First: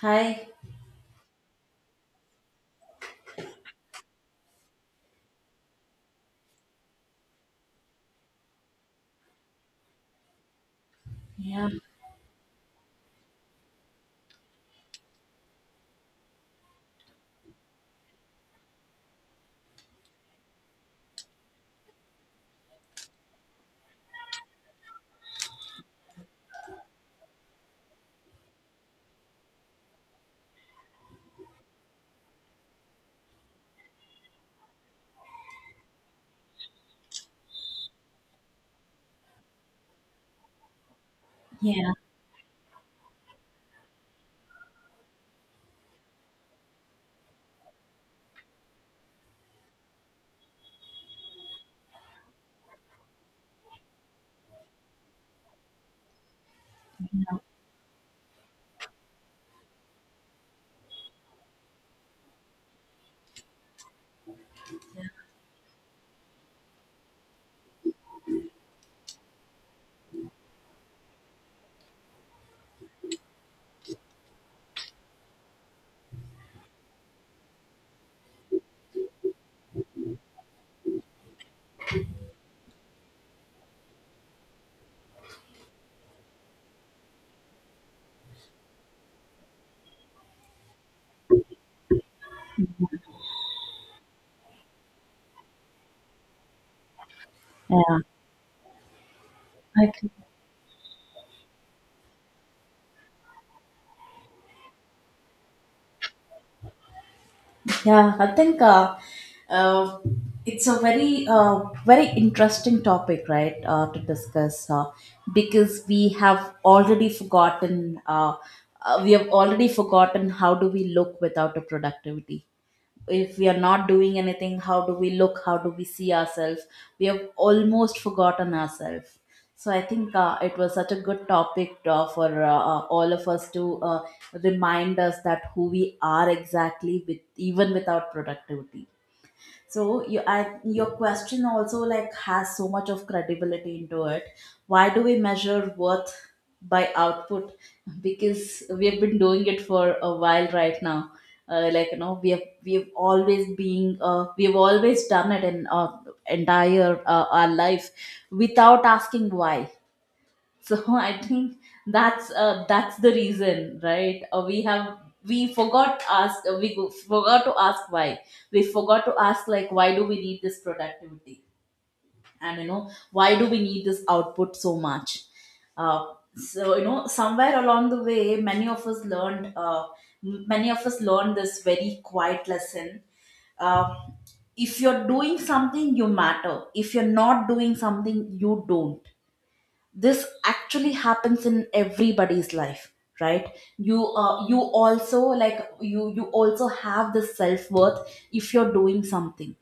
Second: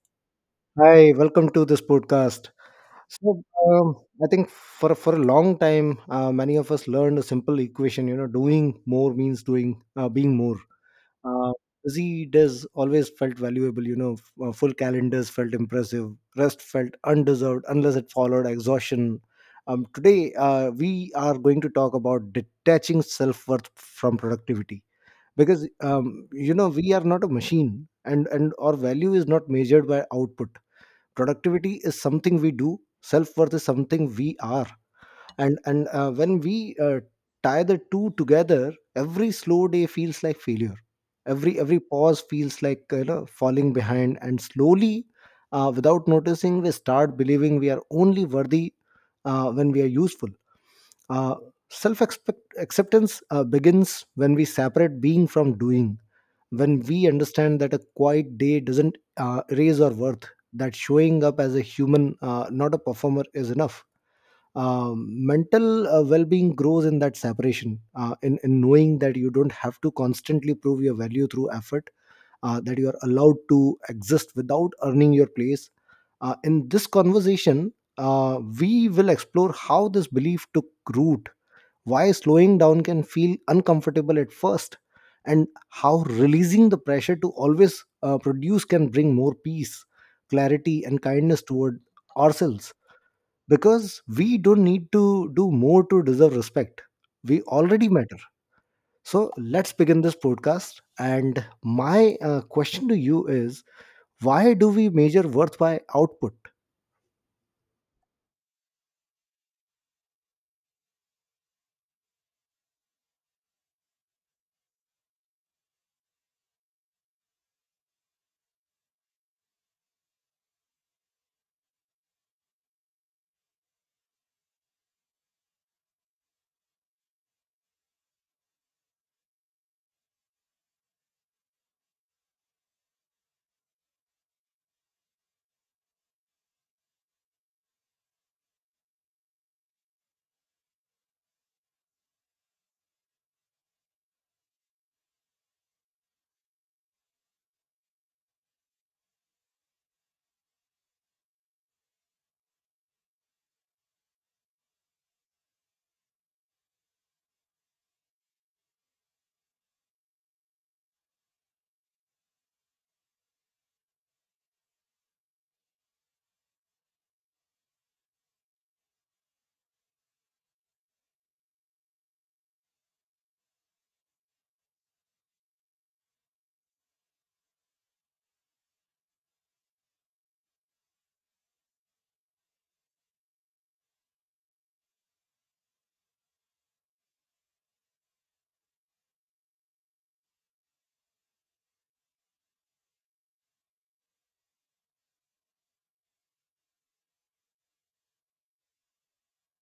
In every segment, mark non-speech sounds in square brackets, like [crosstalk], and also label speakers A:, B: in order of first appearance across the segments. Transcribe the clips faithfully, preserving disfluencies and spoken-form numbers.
A: Hi.
B: Hi, welcome to this podcast. So, um, I think for for a long time, uh, many of us learned a simple equation. You know, doing more means doing uh, being more. Uh,
A: Yeah.
B: Busy days always felt valuable. You know, f- uh, full calendars felt impressive. Rest felt undeserved unless it followed exhaustion. Um, today, uh, we are going to talk about detaching self worth from productivity, because um, you know we are not a machine, and and our value is not measured by output. Productivity is something we do, self-worth is something we are. And and uh, when we uh, tie the two together, every slow day feels like failure, every every
A: Yeah.
B: pause feels like, you know falling behind, and slowly, uh, without noticing, we start believing we are only worthy uh, when we are useful. uh, Self acceptance uh, begins when we separate being from doing, when we understand that a quiet day doesn't uh, erase our worth, that showing up as a human, uh, not a performer, is enough. Um, mental uh, well-being grows in that separation, uh, in, in knowing that you don't have to constantly prove your value through effort, uh, that you are allowed to exist without earning your place. Uh, in this conversation, uh, we will explore how this belief took root, why slowing down can feel uncomfortable at first, and how releasing the pressure to always uh, produce can bring more peace, clarity, and kindness toward ourselves, because we don't need to do more to deserve respect. We already
A: Yeah.
B: matter. So let's begin
A: Okay.
B: this podcast. And my uh, question to you is, why do we measure worth by output?
A: Yeah. I think uh, uh, it's a very uh, very interesting topic, right? Uh, to discuss uh, because we have already forgotten. Uh, uh, we have already forgotten. How do we look without a productivity? If we are not doing anything, how do we look, how do we see ourselves? We have almost forgotten ourselves. So I think uh, it was such a good topic uh, for uh, uh, all of us to uh, remind us that who we are exactly with, even without productivity. So you, I, your question also like has so much of credibility into it. Why do we measure worth by output? Because we have been doing it for a while right now. Uh, like, you know, we have, we have always been uh, we have always done it in our entire uh, our life without asking why. So [laughs] I think that's uh, that's the reason, right? Uh, we have, we forgot ask uh, we go- forgot to ask why. We forgot to ask, like, why do we need this productivity, and you know, why do we need this output so much. Uh, so you know, somewhere along the way, many of us learned uh, m- many of us learned this very quiet lesson. Uh, if you're doing something, you matter. If you're not doing something, you don't. This actually happens in everybody's life, right? You uh, you also, like, you you also have this self-worth if you're doing something.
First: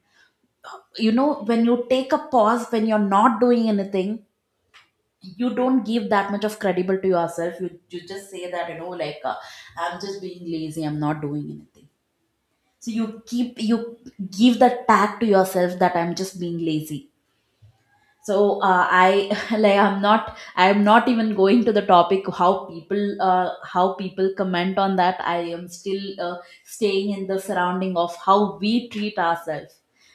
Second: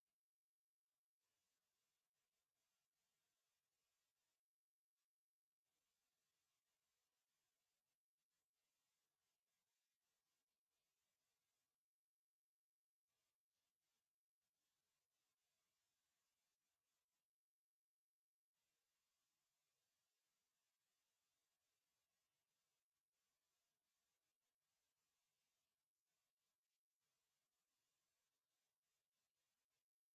A: You know, when you take a pause, when you're not doing anything, you don't give that much of credible to yourself. You, you just say that, you know, like uh, I'm just being lazy, I'm not doing anything. So you keep, you give the tag to yourself that I'm just being lazy. So uh, I [laughs] like, I'm not, i'm not even going to the topic how people uh, how people comment on that. I am still uh, staying in the surrounding of how we treat ourselves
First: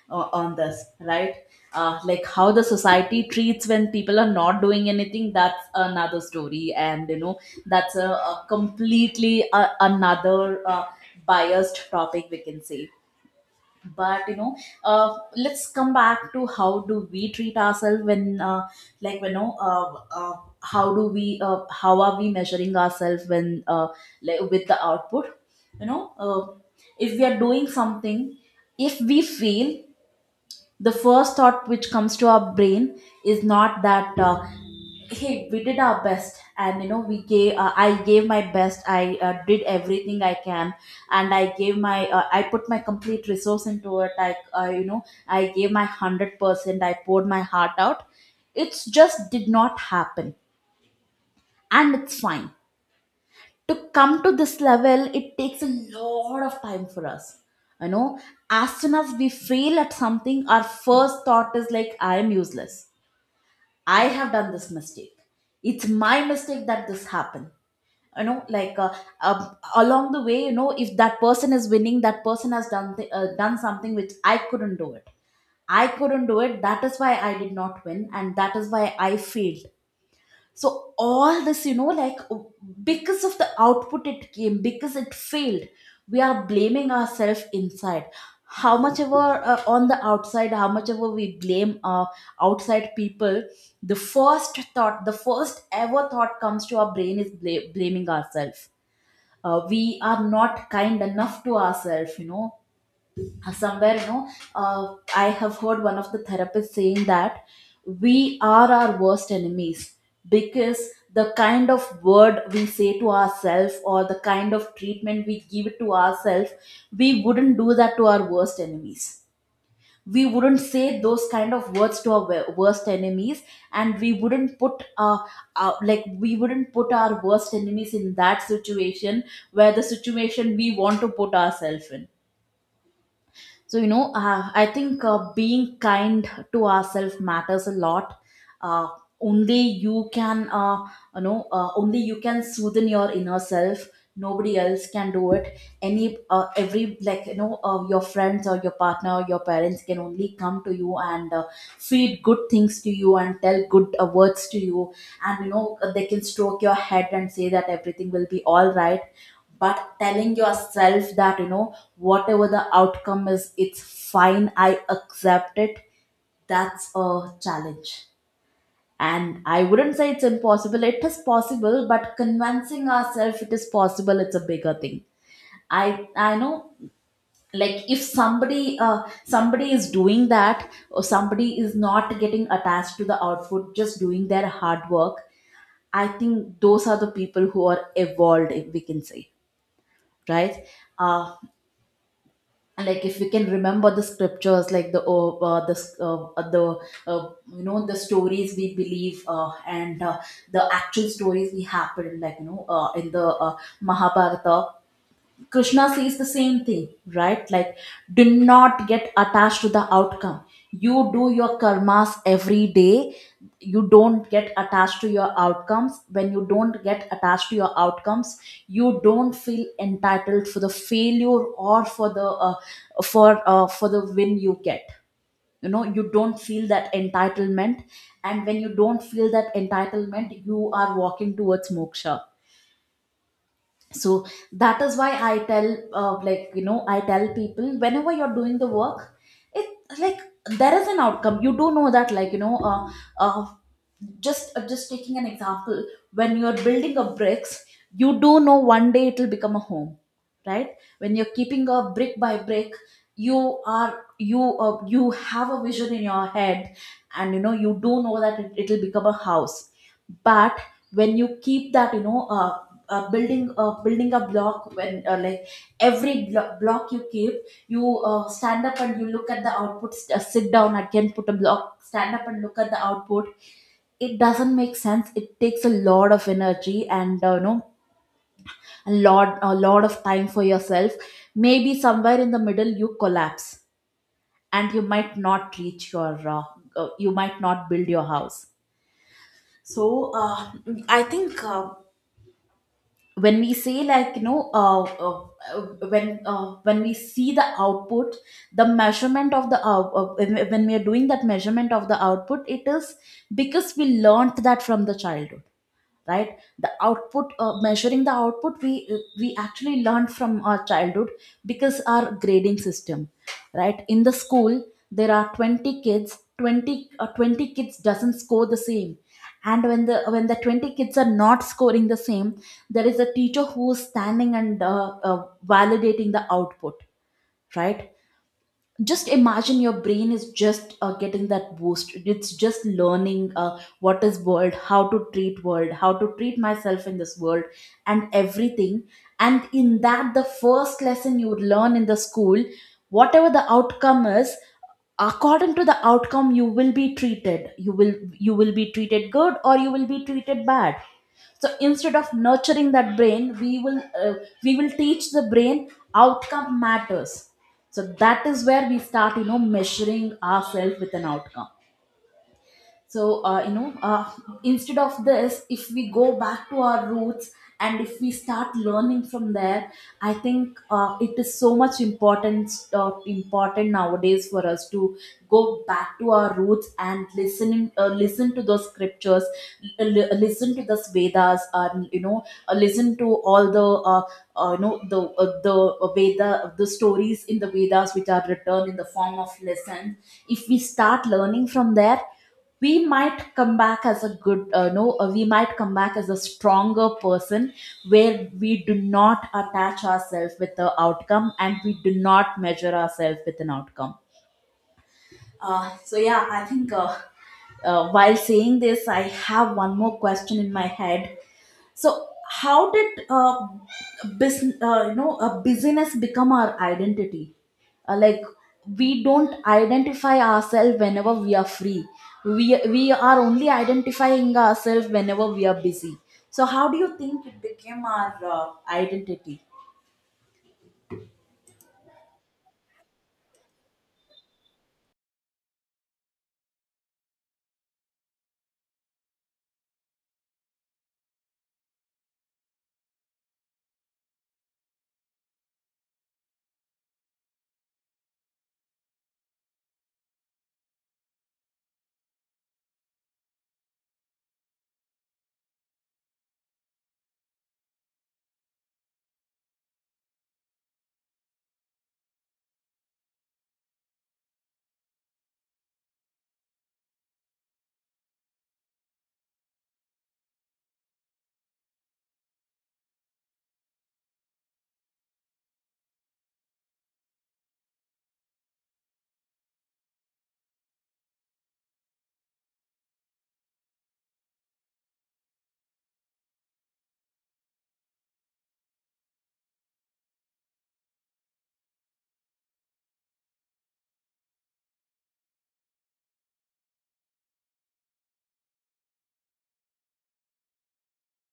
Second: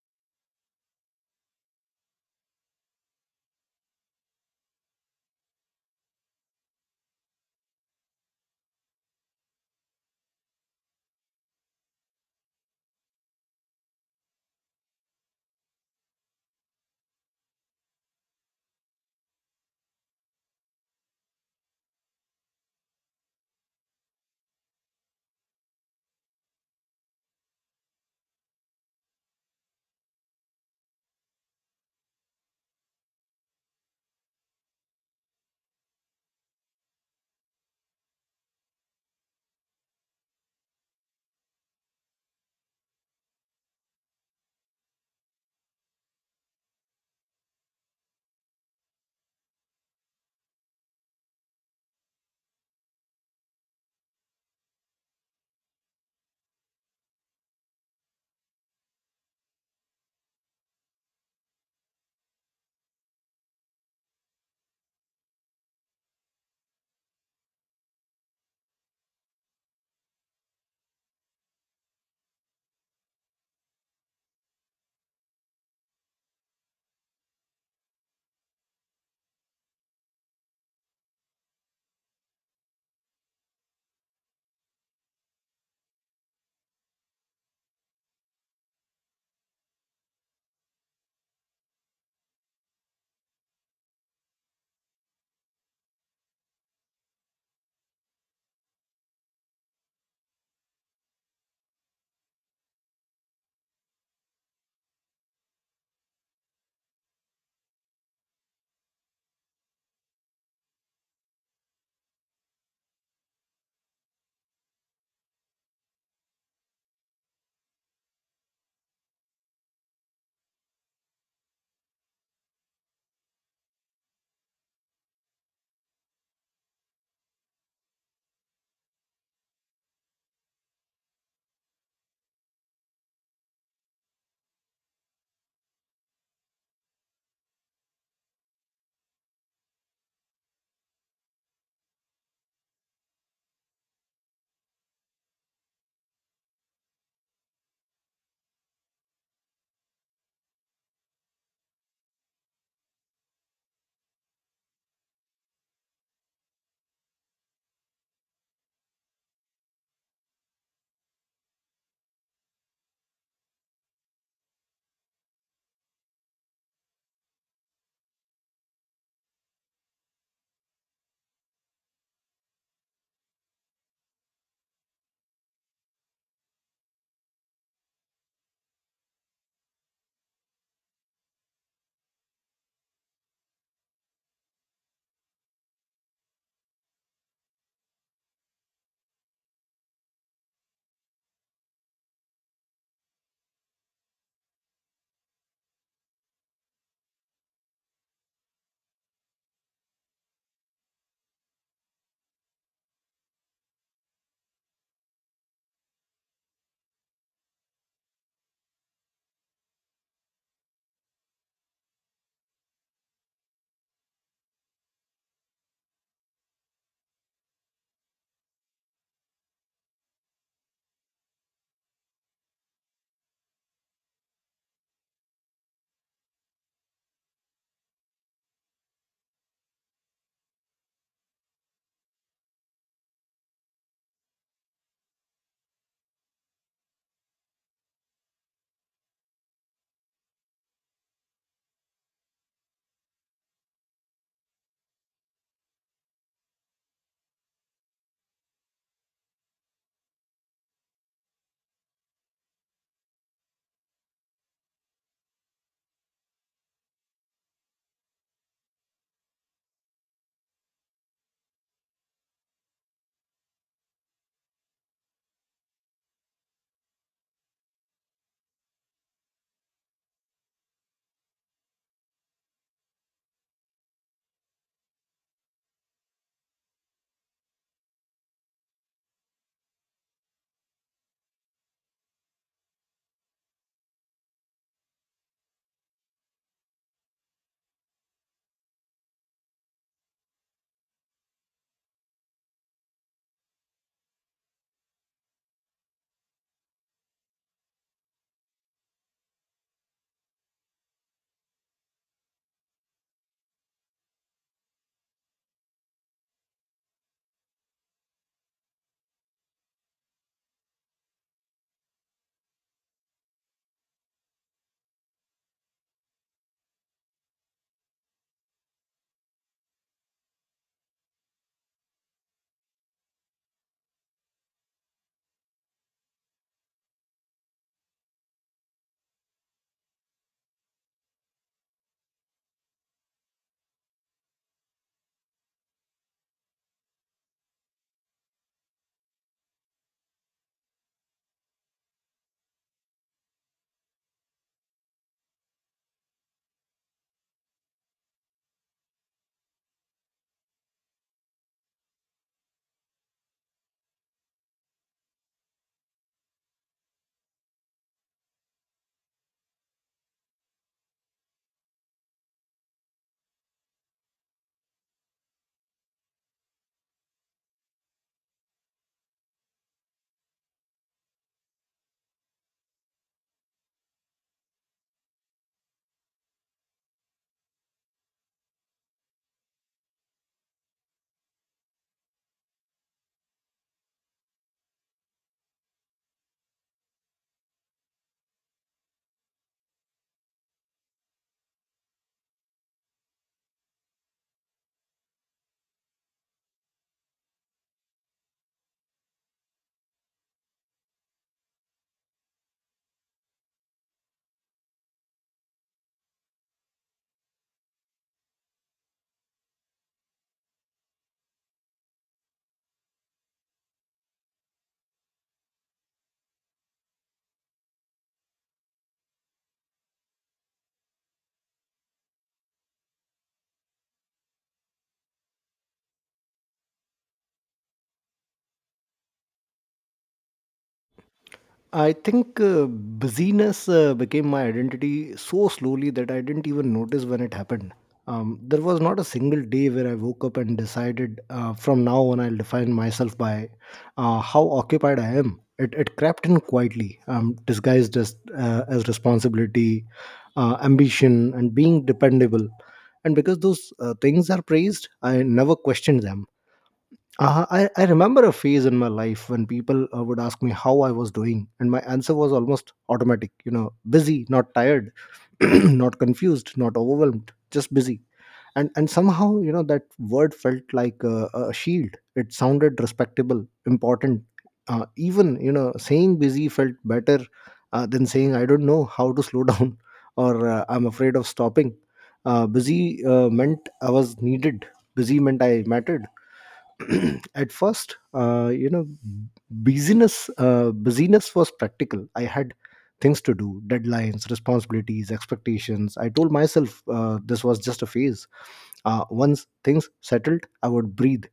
A: uh, on this, right? Uh, like, how the society treats when people are not doing anything, that's another story. And you know, that's a, a completely uh another uh, biased topic, we can say. But you know, uh, let's come back to how do we treat ourselves when, uh, like, you know, uh, uh, how do we uh, how are we measuring ourselves when, uh, like, with the output. You know, uh, if we are doing something, if we fail, the first thought which comes to our brain is not that, uh, hey, we did our best. And you know, we gave uh, I gave my best. I uh, did everything I can and I gave my uh, I put my complete resource into it. I uh, you know, I gave my one hundred percent, I poured my heart out. It's just did not happen, and it's fine. To come to this level, it takes a lot of time for us, you know. As soon as we fail at something, our first thought is like, I am useless, I have done this mistake, it's my mistake that this happened. You know, like, uh, um along the way, you know, if that person is winning, that person has done th- uh, done something which I couldn't do it. I couldn't do it, that is why I did not win and that is why I failed. So all this, you know, like, uh, because of the output it came, because it failed, we are blaming ourselves inside. How much ever, uh, on the outside, how much ever we blame uh, outside people, the first thought, the first ever thought comes to our brain is bla- blaming ourselves. Uh, we are not kind enough to ourselves, you know. Uh, somewhere, you know, uh, I have heard one of the therapists saying that we are our worst enemies, because the kind of word we say to ourselves or the kind of treatment we give to ourselves, we wouldn't do that to our worst enemies. We wouldn't say those kind of words to our wo- worst enemies, and we wouldn't put uh, uh like, we wouldn't put our worst enemies in that situation, where the situation we want to put ourselves in. So you know, uh, I think uh, being kind to ourselves matters a lot. uh, Only you can uh, you know, uh, only you can soothe your inner self, nobody else can do it. Any, uh, every, like, you know, uh, your friends or your partner or your parents can only come to you and uh, feed good things to you and tell good uh, words to you. And you know, they can stroke your head and say that everything will be all right. But telling yourself that, you know, whatever the outcome is, it's fine, I accept it, that's a challenge. And I wouldn't say it's impossible, it is possible, but convincing ourselves it is possible, it's a bigger thing. I i know, like, if somebody, uh, somebody is doing that, or somebody is not getting attached to the output, just doing their hard work, I think those are the people who are evolved, if we can say, right? Uh, like, if we can remember the scriptures, like the uh, uh, the uh, uh, the uh, you know, the stories we believe uh, and uh, the actual stories we happen, like, you know, uh, in the uh, Mahabharata, Krishna says the same thing, right? Like, do not get attached to the outcome. You do your karmas every day. You don't get attached to your outcomes. When you don't get attached to your outcomes, you don't feel entitled for the failure or for the uh, for uh, for the win you get. You know, you don't feel that entitlement, and when you don't feel that entitlement, you are walking towards moksha. So that is why I tell, uh, like, you know, I tell people, whenever you're doing the work, it, like, there is an outcome, you do know that, like, you know, uh, uh, just uh, just taking an example, when you're building a bricks, you do know one day it will become a home, right? When you're keeping a brick by brick, you are, you uh, you have a vision in your head, and you know, you do know that it, will become a house. But when you keep that, you know, uh, uh, building uh, building a block, when, uh, like, every blo- block you keep, you uh, stand up and you look at the output, st- uh, sit down again, put a block, stand up and look at the output, it doesn't make sense. It takes a lot of energy and uh, you know, a lot a lot of time for yourself. Maybe somewhere in the middle you collapse, and you might not reach your uh, uh, you might not build your house. So uh, I think uh, when we say, like, you know, uh, uh, uh, when uh, when we see the output, the measurement of the out- uh, when when we are doing that measurement of the output, it is because we learned that from the childhood, right? The output, uh, measuring the output, we uh, we actually learned from our childhood, because our grading system, right, in the school, there are twenty kids, twenty uh, twenty kids doesn't score the same. And when the when the twenty kids are not scoring the same, there is a teacher who is standing and uh, uh, validating the output, right? Just imagine your brain is just uh, getting that boost, it's just learning uh, what is world, how to treat world, how to treat myself in this world, and everything. And in that, the first lesson you would learn in the school, whatever the outcome is, according to the outcome you will be treated. You will you will be treated good or you will be treated bad. So instead of nurturing that brain, we will, uh, we will teach the brain outcome matters. So that is where we start, you know, measuring ourselves with an outcome. So uh, you know, uh, instead of this, if we go back to our roots, and if we start learning from there, I think uh, it is so much important, uh, important nowadays for us to go back to our roots and listening, uh, listen to those scriptures, li- listen to the Vedas. And you know, uh, listen to all the uh, uh, you know, the uh, the veda, the stories in the Vedas, which are written in the form of lessons. If we start learning from there, we might come back as a good uh, no uh, we might come back as a stronger person, where we do not attach ourselves with the outcome, and we do not measure ourselves with an outcome. Uh, so yeah, I think, uh, uh, while saying this, I have one more question In my head. So how did uh, business, uh, you know, a business become our identity? Uh, like we don't identify ourselves whenever we are free. We we are only identifying ourselves whenever we are busy. So how do you think it became our uh, identity?
B: I think uh, busyness uh, became my identity so slowly that I didn't even notice when it happened. Um, there was not a single day where I woke up and decided, uh, from now on I'll define myself by uh, how occupied I am. It, it crept in quietly, um, disguised as, uh, as responsibility, uh, ambition, and being dependable. And because those uh, things are praised, I never questioned them. Uh, I, I remember a phase in my life when people uh, would ask me how I was doing, and my answer was almost automatic. You know, busy, not tired, [clears throat] not confused, not overwhelmed, just busy. And and somehow, you know, that word felt like a, a shield. It sounded respectable, important. Uh, even, you know, saying busy felt better uh, than saying I don't know how to slow [laughs] down, or uh, I'm afraid of stopping. Uh, busy uh, meant I was needed. Busy meant I mattered. [clears throat] At first, uh, you know busyness, uh, business was practical. I had things to do, deadlines, responsibilities, expectations. I told myself uh, this was just a phase. Uh, once things settled, I would breathe.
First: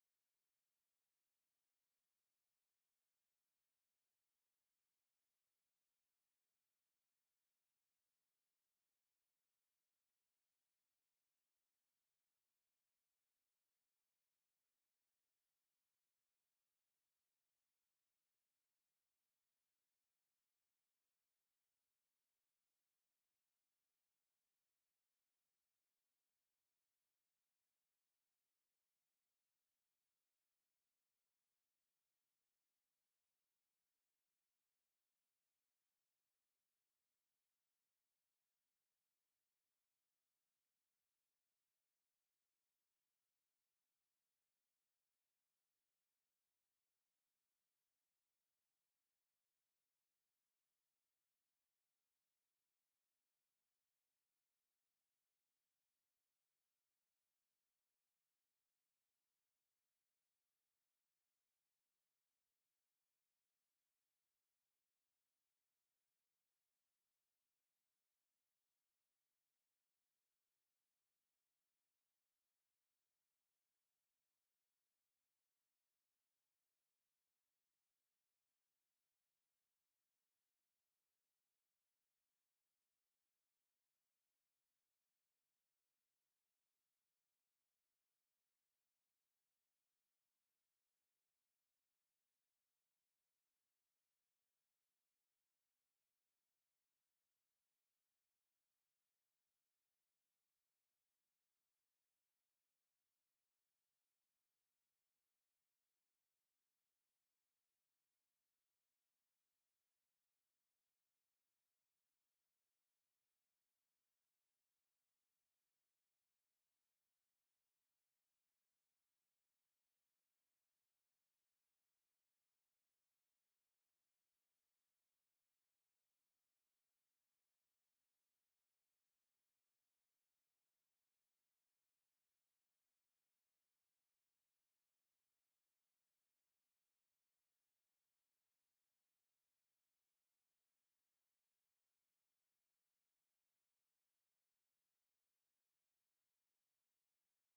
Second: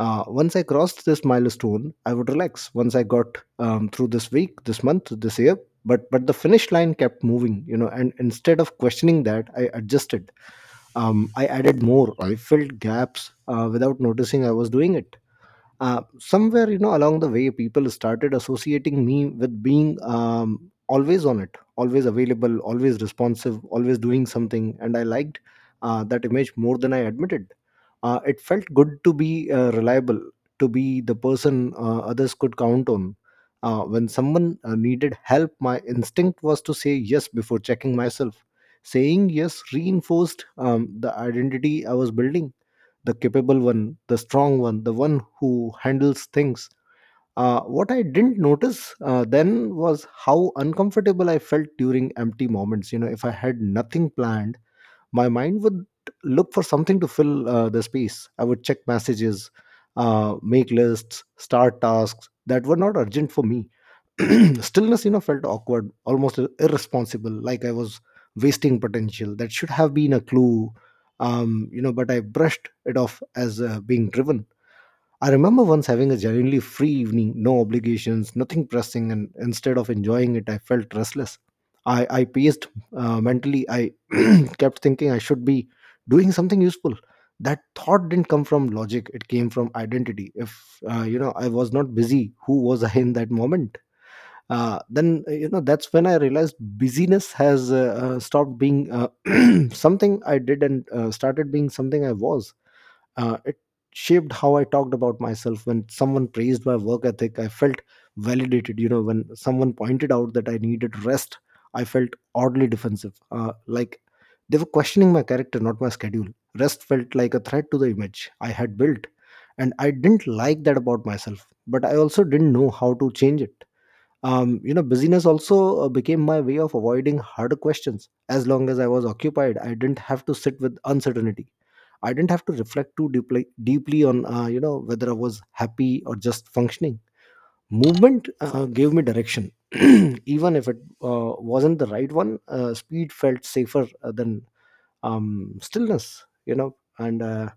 B: uh, Once I crossed this milestone, I would relax. Once I got, um, through this week, this month, this year, but but the finish line kept moving, you know, and instead of questioning that, I adjusted. um, I added more, I filled gaps, uh, without noticing I was doing it. Uh, somewhere, you know, along the way, people started associating me with being, um, always on it, always available, always responsive, always doing something, and I liked uh, that image more than I admitted. Uh, it felt good to be uh, reliable, to be the person uh, others could count on. Uh, when someone uh, needed help, my instinct was to say yes before checking myself. Saying yes reinforced um, the identity I was building: the capable one, the strong one, the one who handles things. Uh, what I didn't notice uh, then was how uncomfortable I felt during empty moments. You know, if I had nothing planned, my mind would look for something to fill uh, the space. I would check messages, uh, make lists, start tasks that were not urgent for me. [clears throat] Stillness, you know, felt awkward, almost irresponsible, like I was wasting potential. That should have been a clue. Um you know but I brushed it off as uh, being driven. I remember once having a genuinely free evening, no obligations, nothing pressing, and instead of enjoying it, I felt restless. I i paced uh, mentally. I [clears throat] kept thinking I should be doing something useful. That thought didn't come from logic, it came from identity. If uh, you know I was not busy, who was I in that moment? Uh, then uh, you know that's when I realized busyness has uh, uh, stopped being, uh, [clears throat] something I did, and uh, started being something I was. Uh, it shaped how I talked about myself. When someone praised my work ethic, I felt validated, you know. When someone pointed out that I needed rest, I felt oddly defensive, uh, like they were questioning my character, not my schedule. Rest felt like a threat to the image I had built, and I didn't like that about myself, but I also didn't know how to change it. Um, you know busyness also uh, became my way of avoiding hard questions. As long as I was occupied, I didn't have to sit with uncertainty. I didn't have to reflect too deeply deeply on uh, you know whether I was happy or just functioning. Movement uh, uh, gave me direction. [clears throat] Even if it uh, wasn't the right one, uh, speed felt safer uh, than um, stillness, you know. and uh,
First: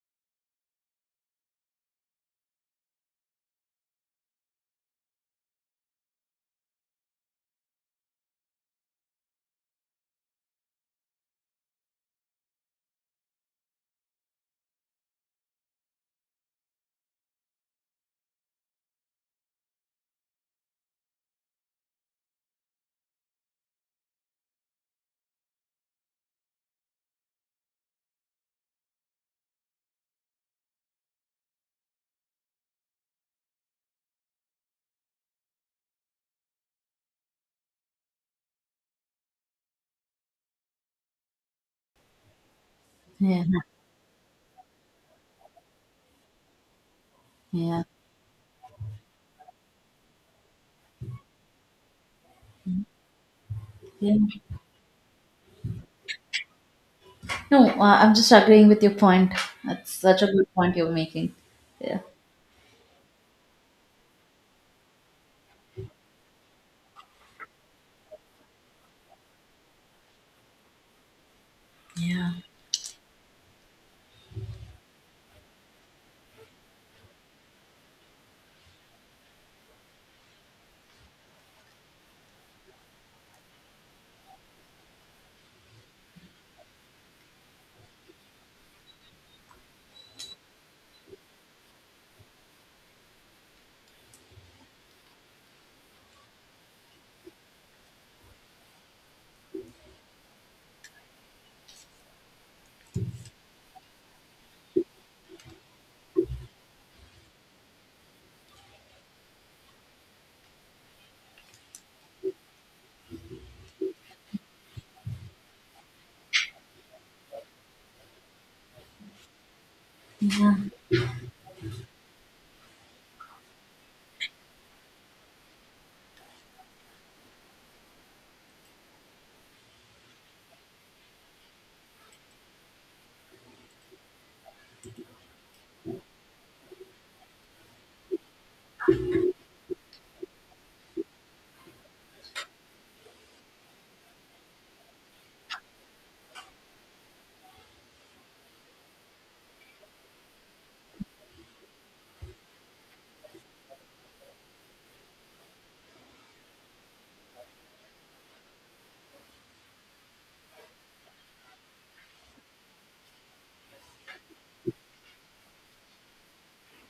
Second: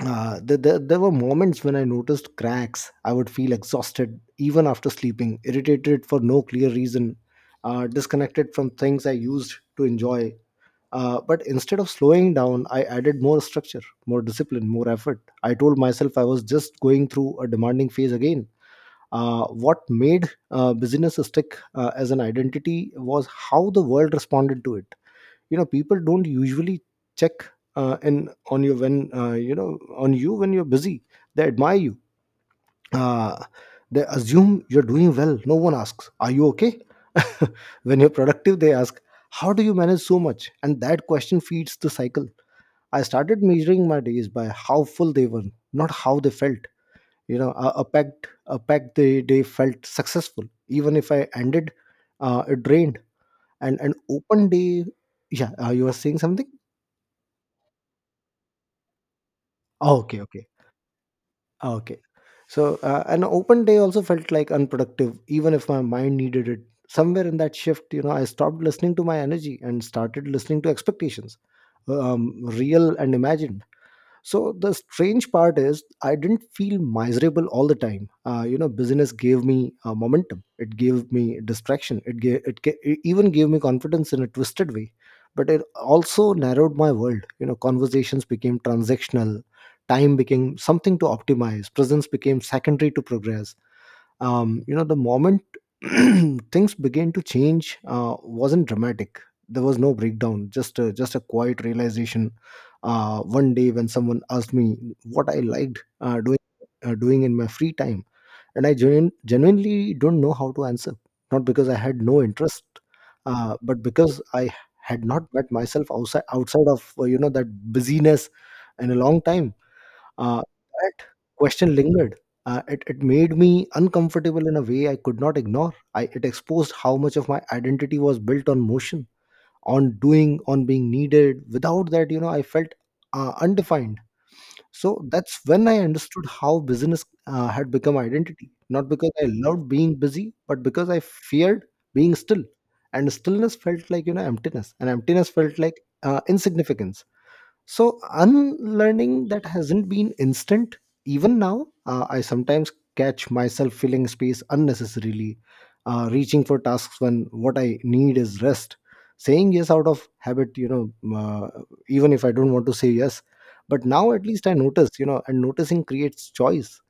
B: uh, there, there, there were moments when I noticed cracks. I would feel exhausted even after sleeping, irritated for no clear reason, uh, disconnected from things I used to enjoy. Uh, but instead of slowing down, I added more structure, more discipline, more effort. I told myself I was just going through a demanding phase again. Uh, what made uh, busyness stick uh, as an identity was how the world responded to it. You know, people don't usually check uh, in on you when, uh, you know on you when you're busy, they admire you. Uh, they assume you're doing well. No one asks, are you okay? [laughs] When you're productive, they ask, how do you manage so much? And that question feeds the cycle. I started
A: Yeah,
B: measuring my days by how full they were, not how they felt. You know, a,
A: yeah,
B: a packed a packed day, day felt successful, even if I ended uh, it drained, and an
A: yeah.
B: open day... Yeah, uh, you were saying something?
A: No, uh, I'm just agreeing with your point. That's
B: Okay,
A: such a
B: okay.
A: good point you're making.
B: Ah, okay.
A: Yeah.
B: So, uh, an open day also felt like unproductive, even if my mind needed it. Somewhere in that shift, you know, I stopped listening to my energy and started listening to expectations,
A: Yeah.
B: um, real and imagined. So the strange part is, I didn't feel miserable all the time. Uh, you know business gave me uh, momentum, it gave me distraction, it gave it, ga- it even gave me confidence in a twisted way. But it also narrowed my world. You know, conversations became transactional, time became something to optimize, presence became secondary to progress. Um, you know the moment [clears throat] things began to change uh, wasn't dramatic. There was no breakdown, just a, just a quiet realization. Uh, one day when someone asked me what I liked, uh, doing uh, doing in my free time, and I genu- genuinely don't know how to answer. Not because I had no interest, uh, but because I had not met myself outside outside of uh, you know that busyness in a long time. uh,
A: Yeah,
B: that question lingered. Uh, it, it made me uncomfortable in a way I could not ignore. I, it exposed how much of my identity was built on motion, on doing, on being needed. Without that, you know, I felt uh, undefined. So that's when I understood how business uh, had become identity. Not because I loved being busy, but because I feared being still. And stillness felt like, you know, emptiness. And emptiness felt like uh, insignificance. So, unlearning that hasn't been instant. Even now, uh, I sometimes catch myself filling space unnecessarily, uh, reaching for tasks when what I need is rest, saying yes out of habit, you know, uh, even if I don't want to say yes. But now, at least I notice, you know, and noticing creates choice.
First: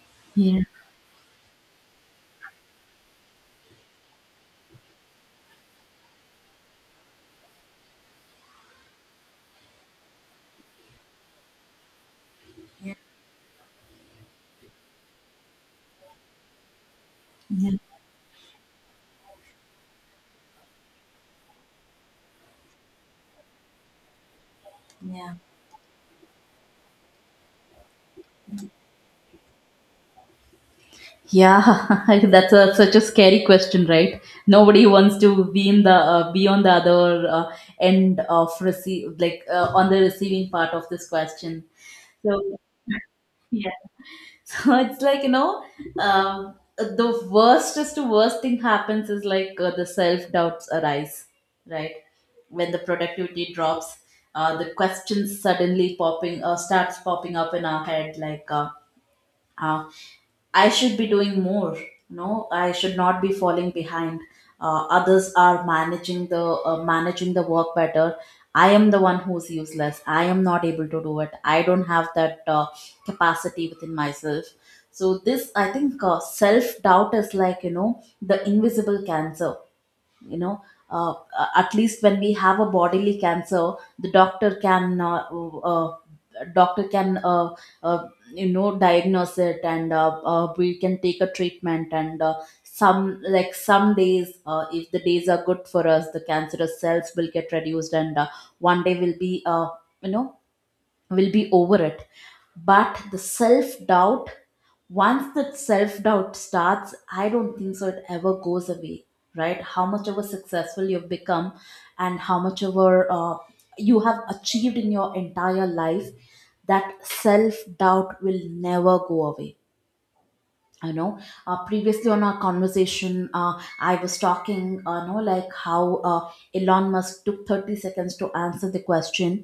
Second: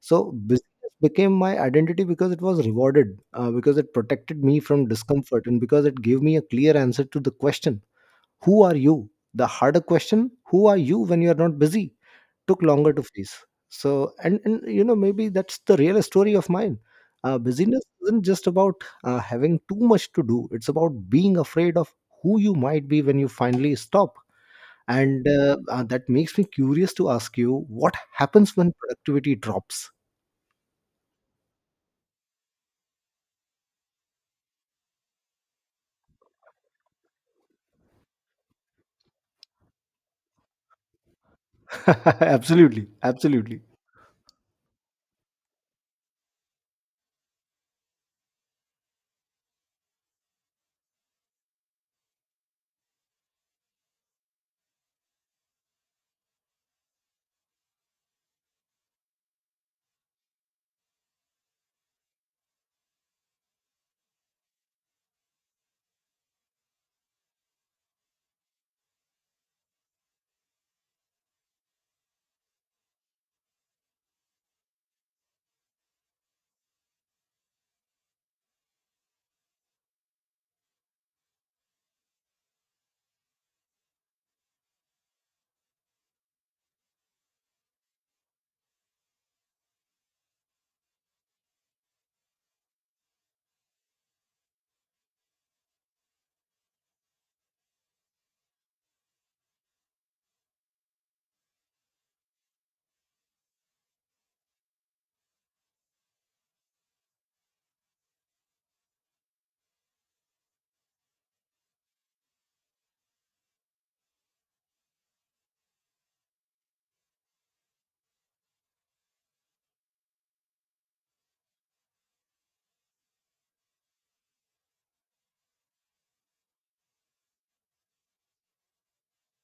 B: So,
A: yeah,
B: business became my identity because it was rewarded, uh, because it protected me from discomfort, and because it gave me a clear answer to the question, who are you? The harder question, who are you when you are not busy, took longer
A: yeah,
B: to face. So, and, and you know, maybe that's the real story of mine. Uh,
A: yeah,
B: busyness isn't just about uh, having too much to do, it's about being afraid of who you might be when you finally stop. And
A: yeah.
B: uh, uh, that makes me curious to ask you, what happens when productivity drops?
A: Yeah, [laughs] that's a, such a scary question, right? Nobody wants to be in the uh, be on the other uh, end of receive like uh, on the receiving part of this question.
B: [laughs]
A: So
B: Absolutely,
A: [laughs]
B: absolutely.
A: yeah, [laughs] so it's like, you know, um, the worstest to worst thing happens is like uh, the self doubts arise, right? When the productivity drops, uh, the questions suddenly popping uh, starts popping up in our head, like, uh, uh, I should be doing more. No, I should not be falling behind. Uh, others are managing the uh, managing the work better. I am the one who's useless. I am not able to do it. I don't have that uh, capacity within myself. So this, I think, uh, self doubt is like, you know, the invisible cancer. You know, uh, uh, at least when we have a bodily cancer the doctor can uh, uh, uh, doctor can uh, uh, you know, diagnose it and uh, uh, we can take a treatment, and uh, some, like, some days, uh, if the days are good for us, the cancerous cells will get reduced, and uh, one day will be uh, you know, will be over it. But the self doubt, once that self doubt starts, I don't think so it ever goes away, right? How much ever successful you've become and how much ever uh, you have achieved in your entire life, that self doubt will never go away, you know. Uh, previously on our conversation, uh, I was talking, uh, you know, like how uh, Elon Musk took thirty seconds to answer the question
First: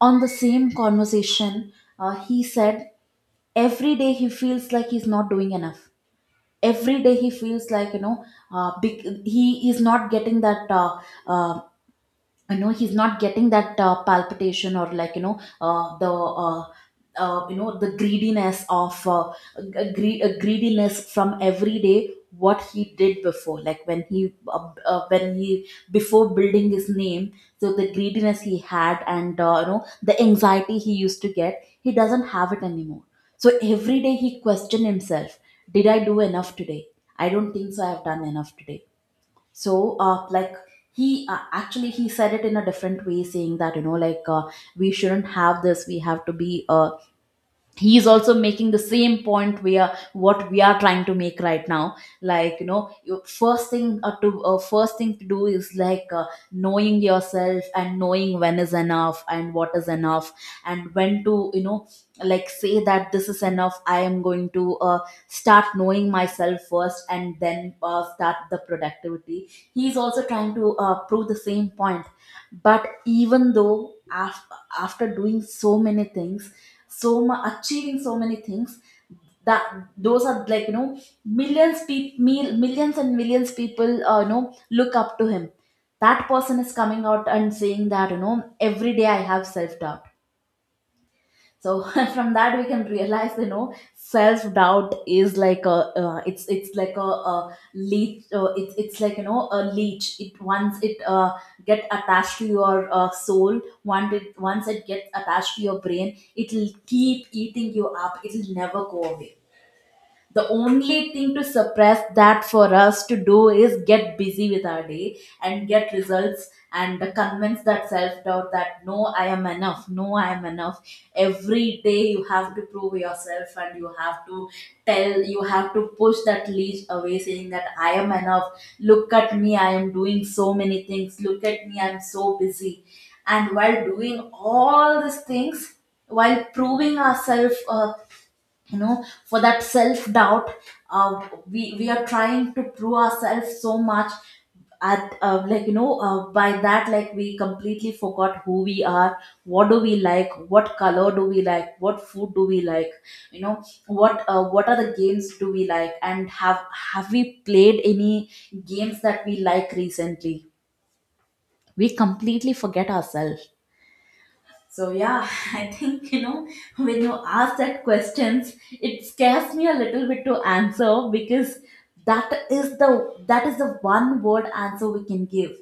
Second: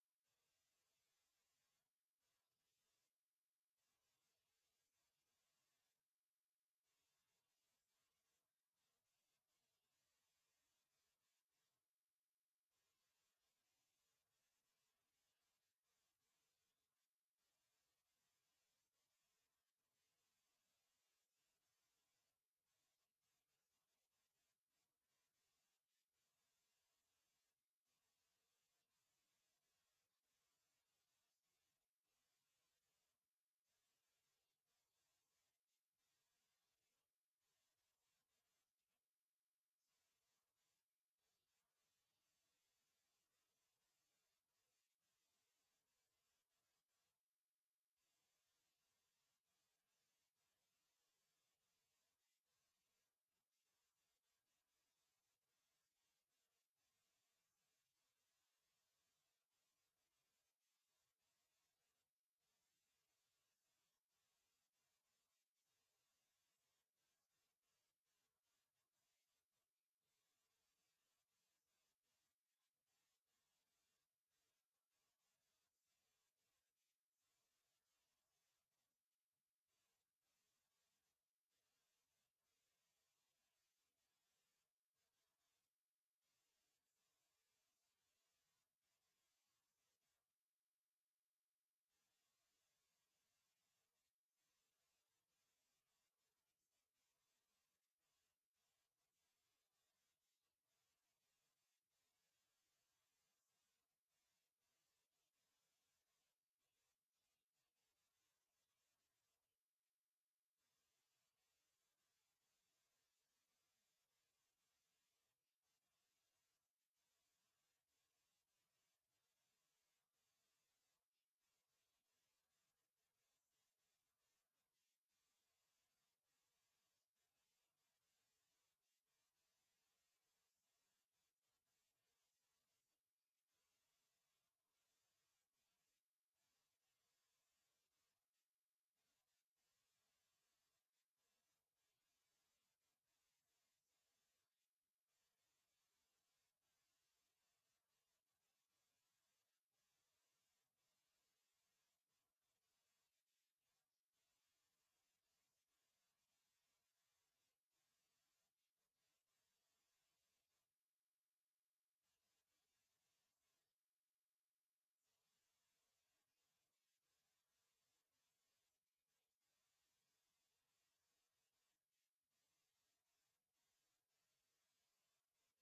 A: on the same conversation. Uh, he said every day he feels like he's not doing enough, every day he feels like, you know, uh, big, he is not getting that uh, uh, you know, he's not getting that uh, palpitation, or like, you know, uh, the uh, uh, you know, the greediness of uh, gre- uh, greediness from every day, what he did before, like when he uh, uh, when he before building his name. So the greediness he had and uh, you know, the anxiety he used to get, he doesn't have it anymore. So every day he question himself, did I do enough today? I don't think so I have done enough today. So uh, like he uh, actually he said it in a different way saying that, you know, like, uh, we shouldn't have this, we have to be uh, he is also making the same point where what we are trying to make right now. Like, you know, you- first thing uh, to uh, first thing to do is like, uh, knowing yourself and knowing when is enough and what is enough, and when to, you know, like, say that this is enough. I am going to uh, start knowing myself first, and then uh, start the productivity. He is also trying to uh, prove the same point. But even though af- after doing so many things, so much, achieving so many things, that those are, like, you know, millions people, millions and millions people, uh, you know, look up to him. That person is coming out and saying that, you know, every day I have self doubt. So [laughs] from that we can realize, you know, self doubt is like a, uh, it's it's like a, a leech, uh, it's it's like, you know, a leech. It, once it uh, get attached to your uh, soul, once it once it gets attached to your brain, it'll keep eating you up, it'll never go away. The only thing to suppress that for us to do is get busy with our day and get results and convince that self doubt that no, I am enough, no, I am enough. Every day you have to prove yourself, and you have to tell, you have to push that leash away saying that I am enough. Look at me, I am doing so many things, look at me, I'm so busy. And while doing all these things, while proving ourselves, uh, you know, for that self doubt, uh, we we are trying to prove ourselves so much at, uh, like you know uh, by that, like, we completely forgot who we are. What do we like, what color do we like, what food do we like, you know, what uh, what are the games do we like, and have have we played any games that we like recently? We completely forget ourselves. So yeah, [laughs] I think, you know, when you ask that questions, it scares me a little bit to answer, because that is the that is the one word answer we can give,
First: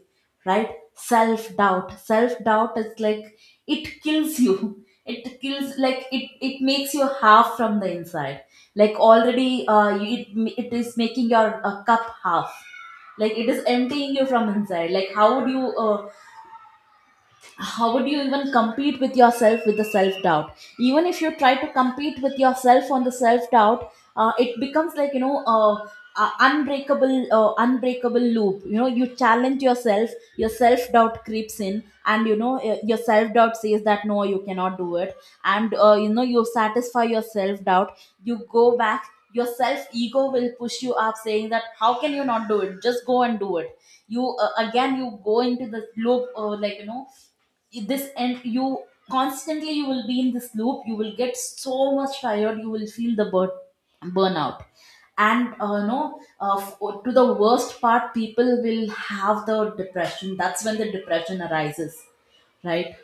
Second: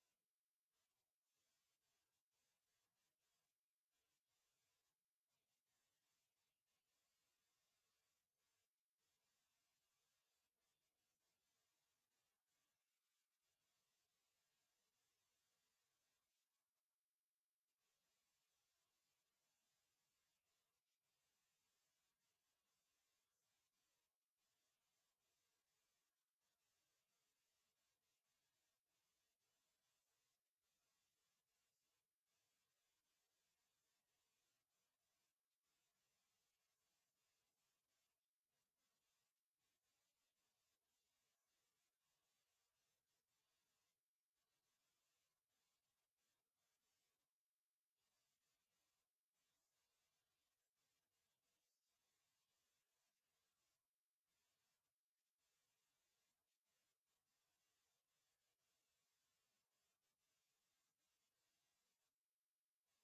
A: right? Self doubt. Self doubt is like, it kills you. [laughs] It kills, like, it it makes you half from the inside. Like, already, uh, you, it it is making your uh, cup half, like it is emptying you from inside. Like, how would you uh, how would you even compete with yourself with the self doubt? Even if you try to compete with yourself on the self doubt, uh, it becomes like, you know, uh, uh, unbreakable, uh, unbreakable loop, you know. You challenge yourself, your self doubt creeps in, and you know, uh, your self doubt says that no, you cannot do it. And uh, you know, you satisfy your self doubt, you go back, your self ego will push you up, saying that how can you not do it, just go and do it. You uh, Again you go into this loop, uh, like you know this and you constantly, you will be in this loop, you will get so much tired, you will feel the burn burnout. And uh, no uh, f- oh, to the worst part, people will have the depression, that's when the depression arises, right?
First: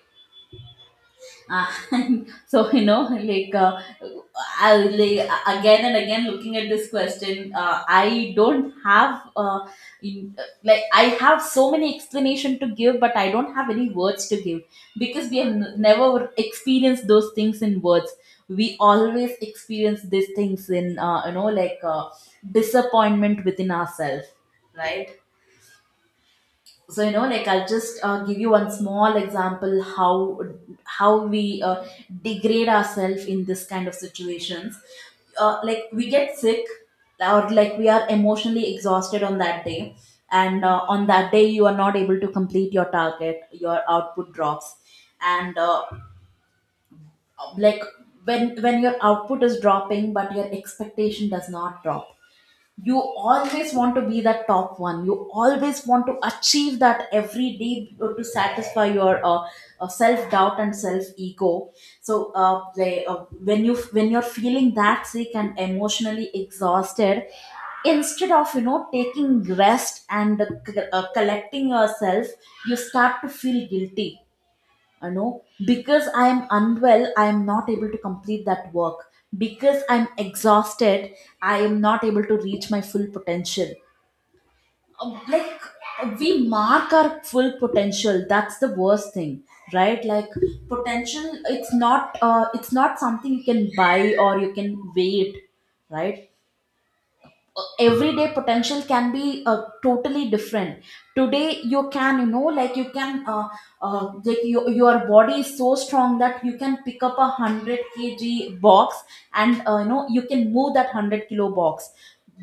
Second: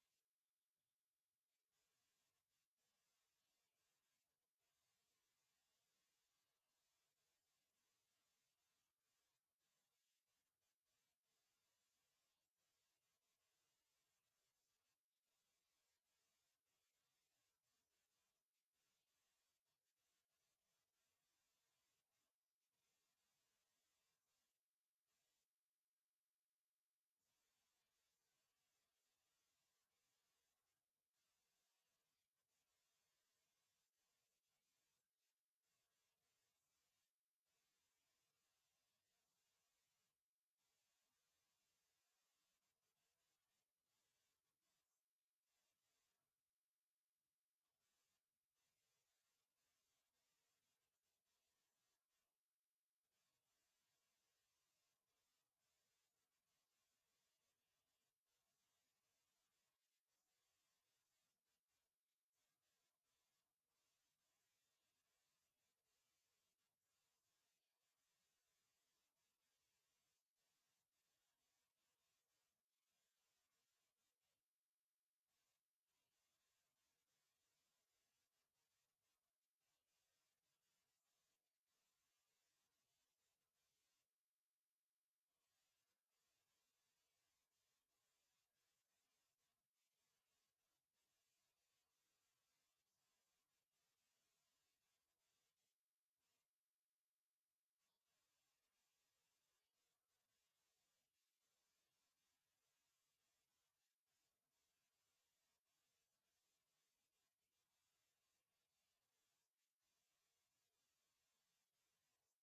A: And [laughs] so you know, like, uh, I, like, again and again looking at this question, uh, I don't have uh, in, like I have so many explanation to give, but I don't have any words to give, because we have n- never experienced those things in words. We always experience these things in, uh, you know, like, uh, disappointment within ourselves, right? So, you know, like, I'll just uh, give you one small example how how we uh, degrade ourselves in this kind of situations. Uh, like, we get sick, or like, we are emotionally exhausted on that day. And uh, on that day you are not able to complete your target, your output drops. And uh, like when when your output is dropping but your expectation does not drop, you always want to be the top one, you always want to achieve that every day to satisfy your uh, uh, self doubt and self ego. So uh, they, uh, when you, when you're feeling that sick and emotionally exhausted, instead of, you know, taking rest and uh, c- uh, collecting yourself, you start to feel guilty. You know, because I am unwell, I am not able to complete that work, because I'm exhausted, I am not able to reach my full potential. Um, like, we mark our full potential, that's the worst thing, right? Like, potential, it's not, uh, it's not something you can buy or you can wait, right? Uh, everyday potential can be uh, totally different. Today you can, you know, like, you can uh, uh, like, your your body is so strong that you can pick up a hundred k g box, and uh, you know, you can move that hundred kilo box.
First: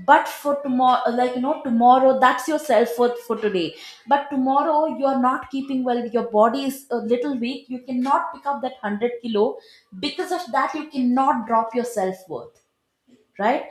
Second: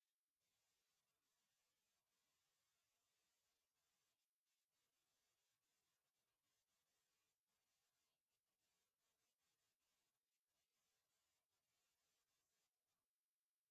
A: But for tomorrow, like, you know, tomorrow, that's your self worth for today. But tomorrow you are not keeping well, your body is a little weak, you cannot pick up that hundred kilo. Because of that, you cannot drop your self worth, right?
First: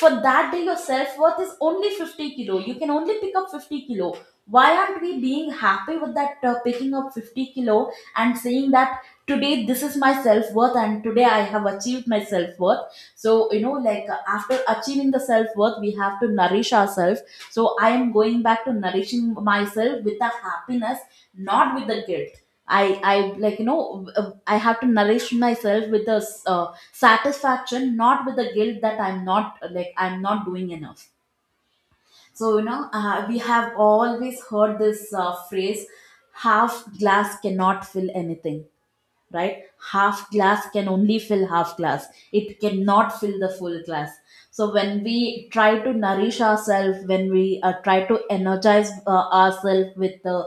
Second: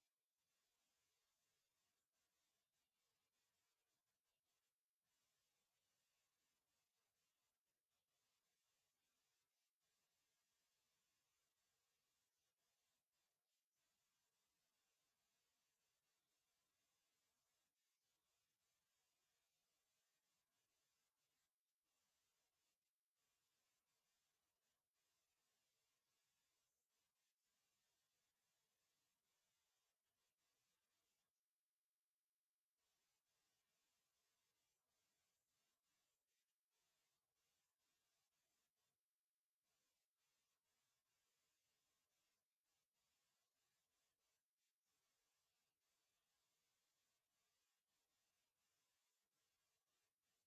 A: For that day your self-worth is only fifty kilo, you can only pick up fifty kilo. Why aren't we being happy with that, uh, picking up fifty kilo, and saying that today this is my self-worth, and today I have achieved my self-worth. So you know, like, uh, after achieving the self-worth, we have to nourish ourselves. So I am going back to nourishing myself with the happiness, not with the guilt. I I Like, you know, uh, I have to nourish myself with the satisfaction, not with the guilt that I'm not, like, I'm not doing enough. So you know, uh, we have always heard this uh, phrase, half glass cannot fill anything, right? Half glass can only fill half glass, it cannot fill the full glass. So when we try to nourish ourselves, when we uh, try to energize uh, ourselves with the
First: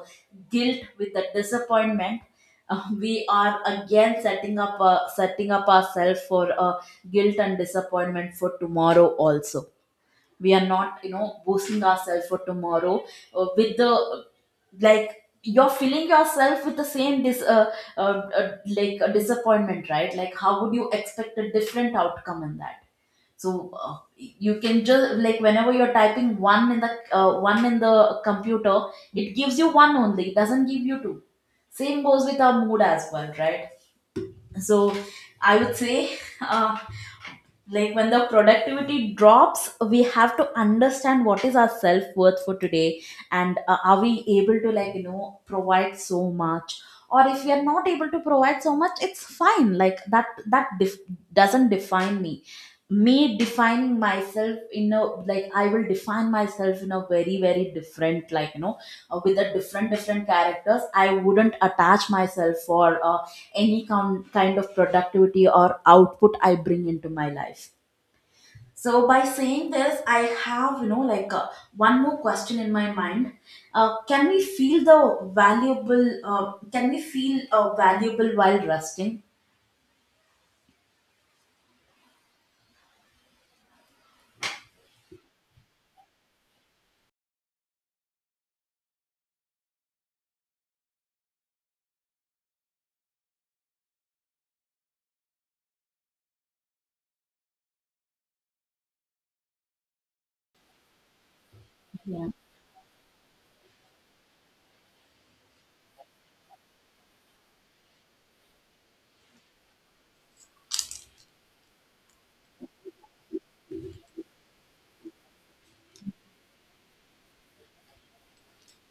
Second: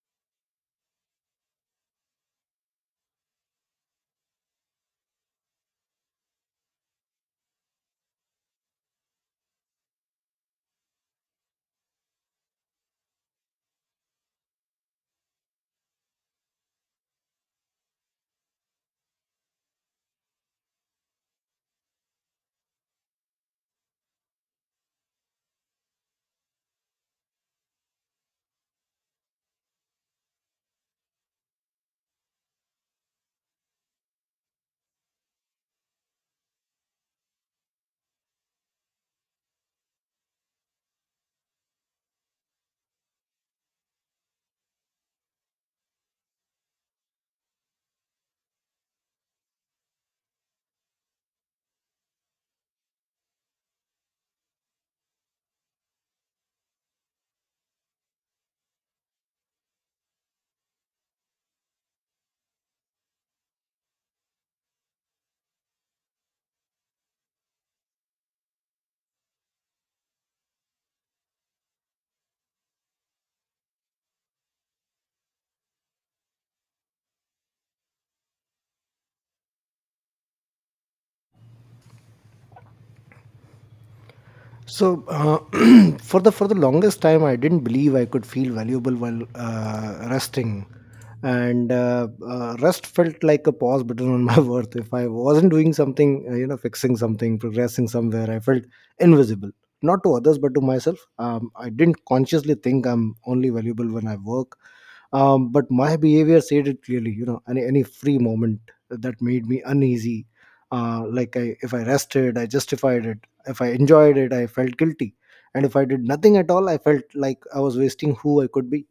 A: guilt, with the disappointment, uh, we are again setting up uh, setting up ourselves for uh, guilt and disappointment for tomorrow also. We are not, you know, boosting ourselves for tomorrow uh, with the, like, you're filling yourself with the same dis uh, uh, uh, like, a disappointment, right? Like, how would you expect a different outcome in that? So uh, you can just, like, whenever you're typing one in the, uh, one in the computer, it gives you one only, it doesn't give you two. Same goes with our mood as well, right? So I would say [laughs] uh, like, when the productivity drops, we have to understand what is our self-worth for today. And uh, are we able to, like, you know, provide so much, or if we are not able to provide so much, it's fine, like, that that def- doesn't define me. Me defining myself in a, like, I will define myself in a very very different, like, you know, uh, with a different different characters. I wouldn't attach myself for uh, any kind kind of productivity or output I bring into my life. So by saying this, I have, you know, like, uh, one more question in my mind. Uh, can we feel the valuable? Uh, can we feel uh, valuable while resting?
B: So uh, [clears throat] for the for the longest time, I didn't believe I could feel valuable while uh, resting, and uh, uh, rest felt like a pause button on my [laughs] worth. If I wasn't doing something, uh, you know, fixing something, progressing somewhere, I felt invisible, not to others but to myself. Um, I didn't
A: Yeah.
B: consciously think I'm only valuable when I work, um, but my behavior said it clearly. You know, any any free moment that made me uneasy. Uh, like I, if I rested, I justified it. If I enjoyed it, I felt guilty. And if I did nothing at all, I felt like I was wasting who I could be.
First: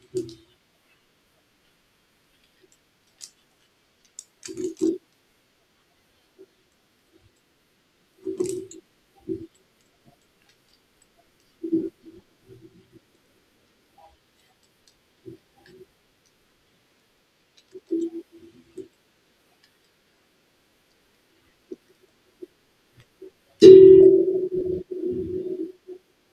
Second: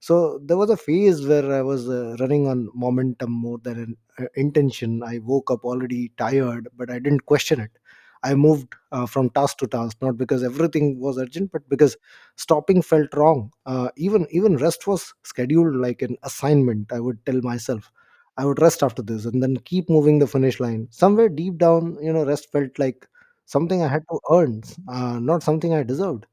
B: So there was a phase where I was uh, running on momentum more than an, uh, intention. I woke up already tired, but I didn't question it. I moved uh, from task to task, not because everything was urgent, but because stopping felt wrong. Uh, even even rest was scheduled like an assignment. I would tell myself I would rest after this, and then keep moving the finish line. Somewhere deep down, you know, rest felt like something I had to earn, uh, not something I deserved.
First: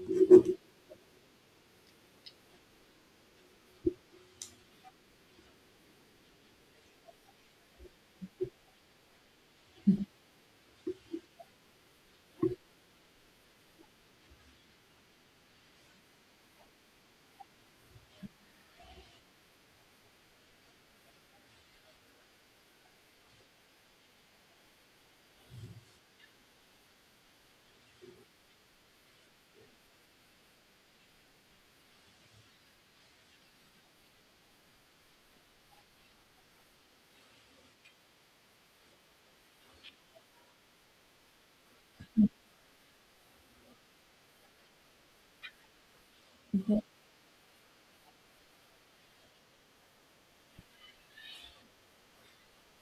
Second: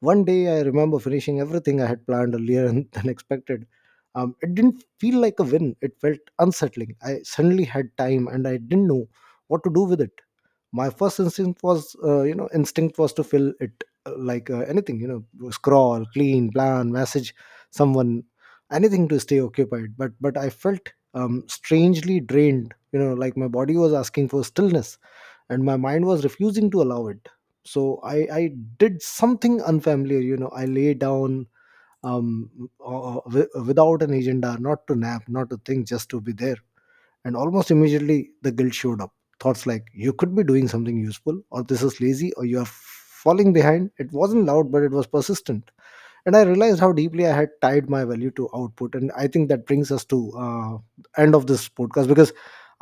B: One day, I remember finishing everything I had planned earlier and [laughs] than expected. Um, it didn't feel like a win, it felt unsettling. I suddenly had time and I didn't know what to do with it. My first instinct was, uh, you know, instinct was to fill it, uh, like uh, anything, you know, scroll, clean, plan, message someone, anything to stay occupied. But but I felt um, strangely drained, you know, like my body was asking for stillness and my mind was refusing to allow it. So i i did something unfamiliar. You know, I lay down, um uh, uh, wi- uh, without an agenda, not to nap, not to think, just to be there. And almost immediately, the guilt showed up. Thoughts like, you could be doing something useful, or this is lazy, or you are falling behind. It wasn't loud, but it was persistent. And I
A: Yeah.
B: realized how deeply I had tied my value to output. And I think that brings us to uh, end of this podcast, because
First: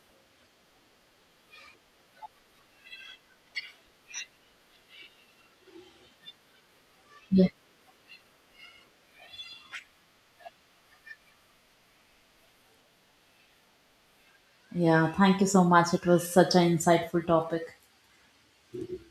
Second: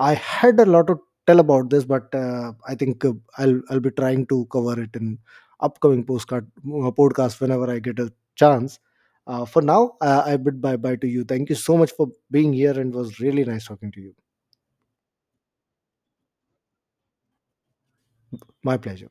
B: I had a lot to tell about this, but uh, I think, uh, i'll i'll be trying to cover it in upcoming postcard uh, podcast
A: Yeah.
B: whenever I get a chance. Uh, for now, uh, I bid bye bye to you. Thank you so much for being here, and it was really nice talking to you.
A: Yeah. Thank you so much. It was such an insightful topic.
B: My pleasure.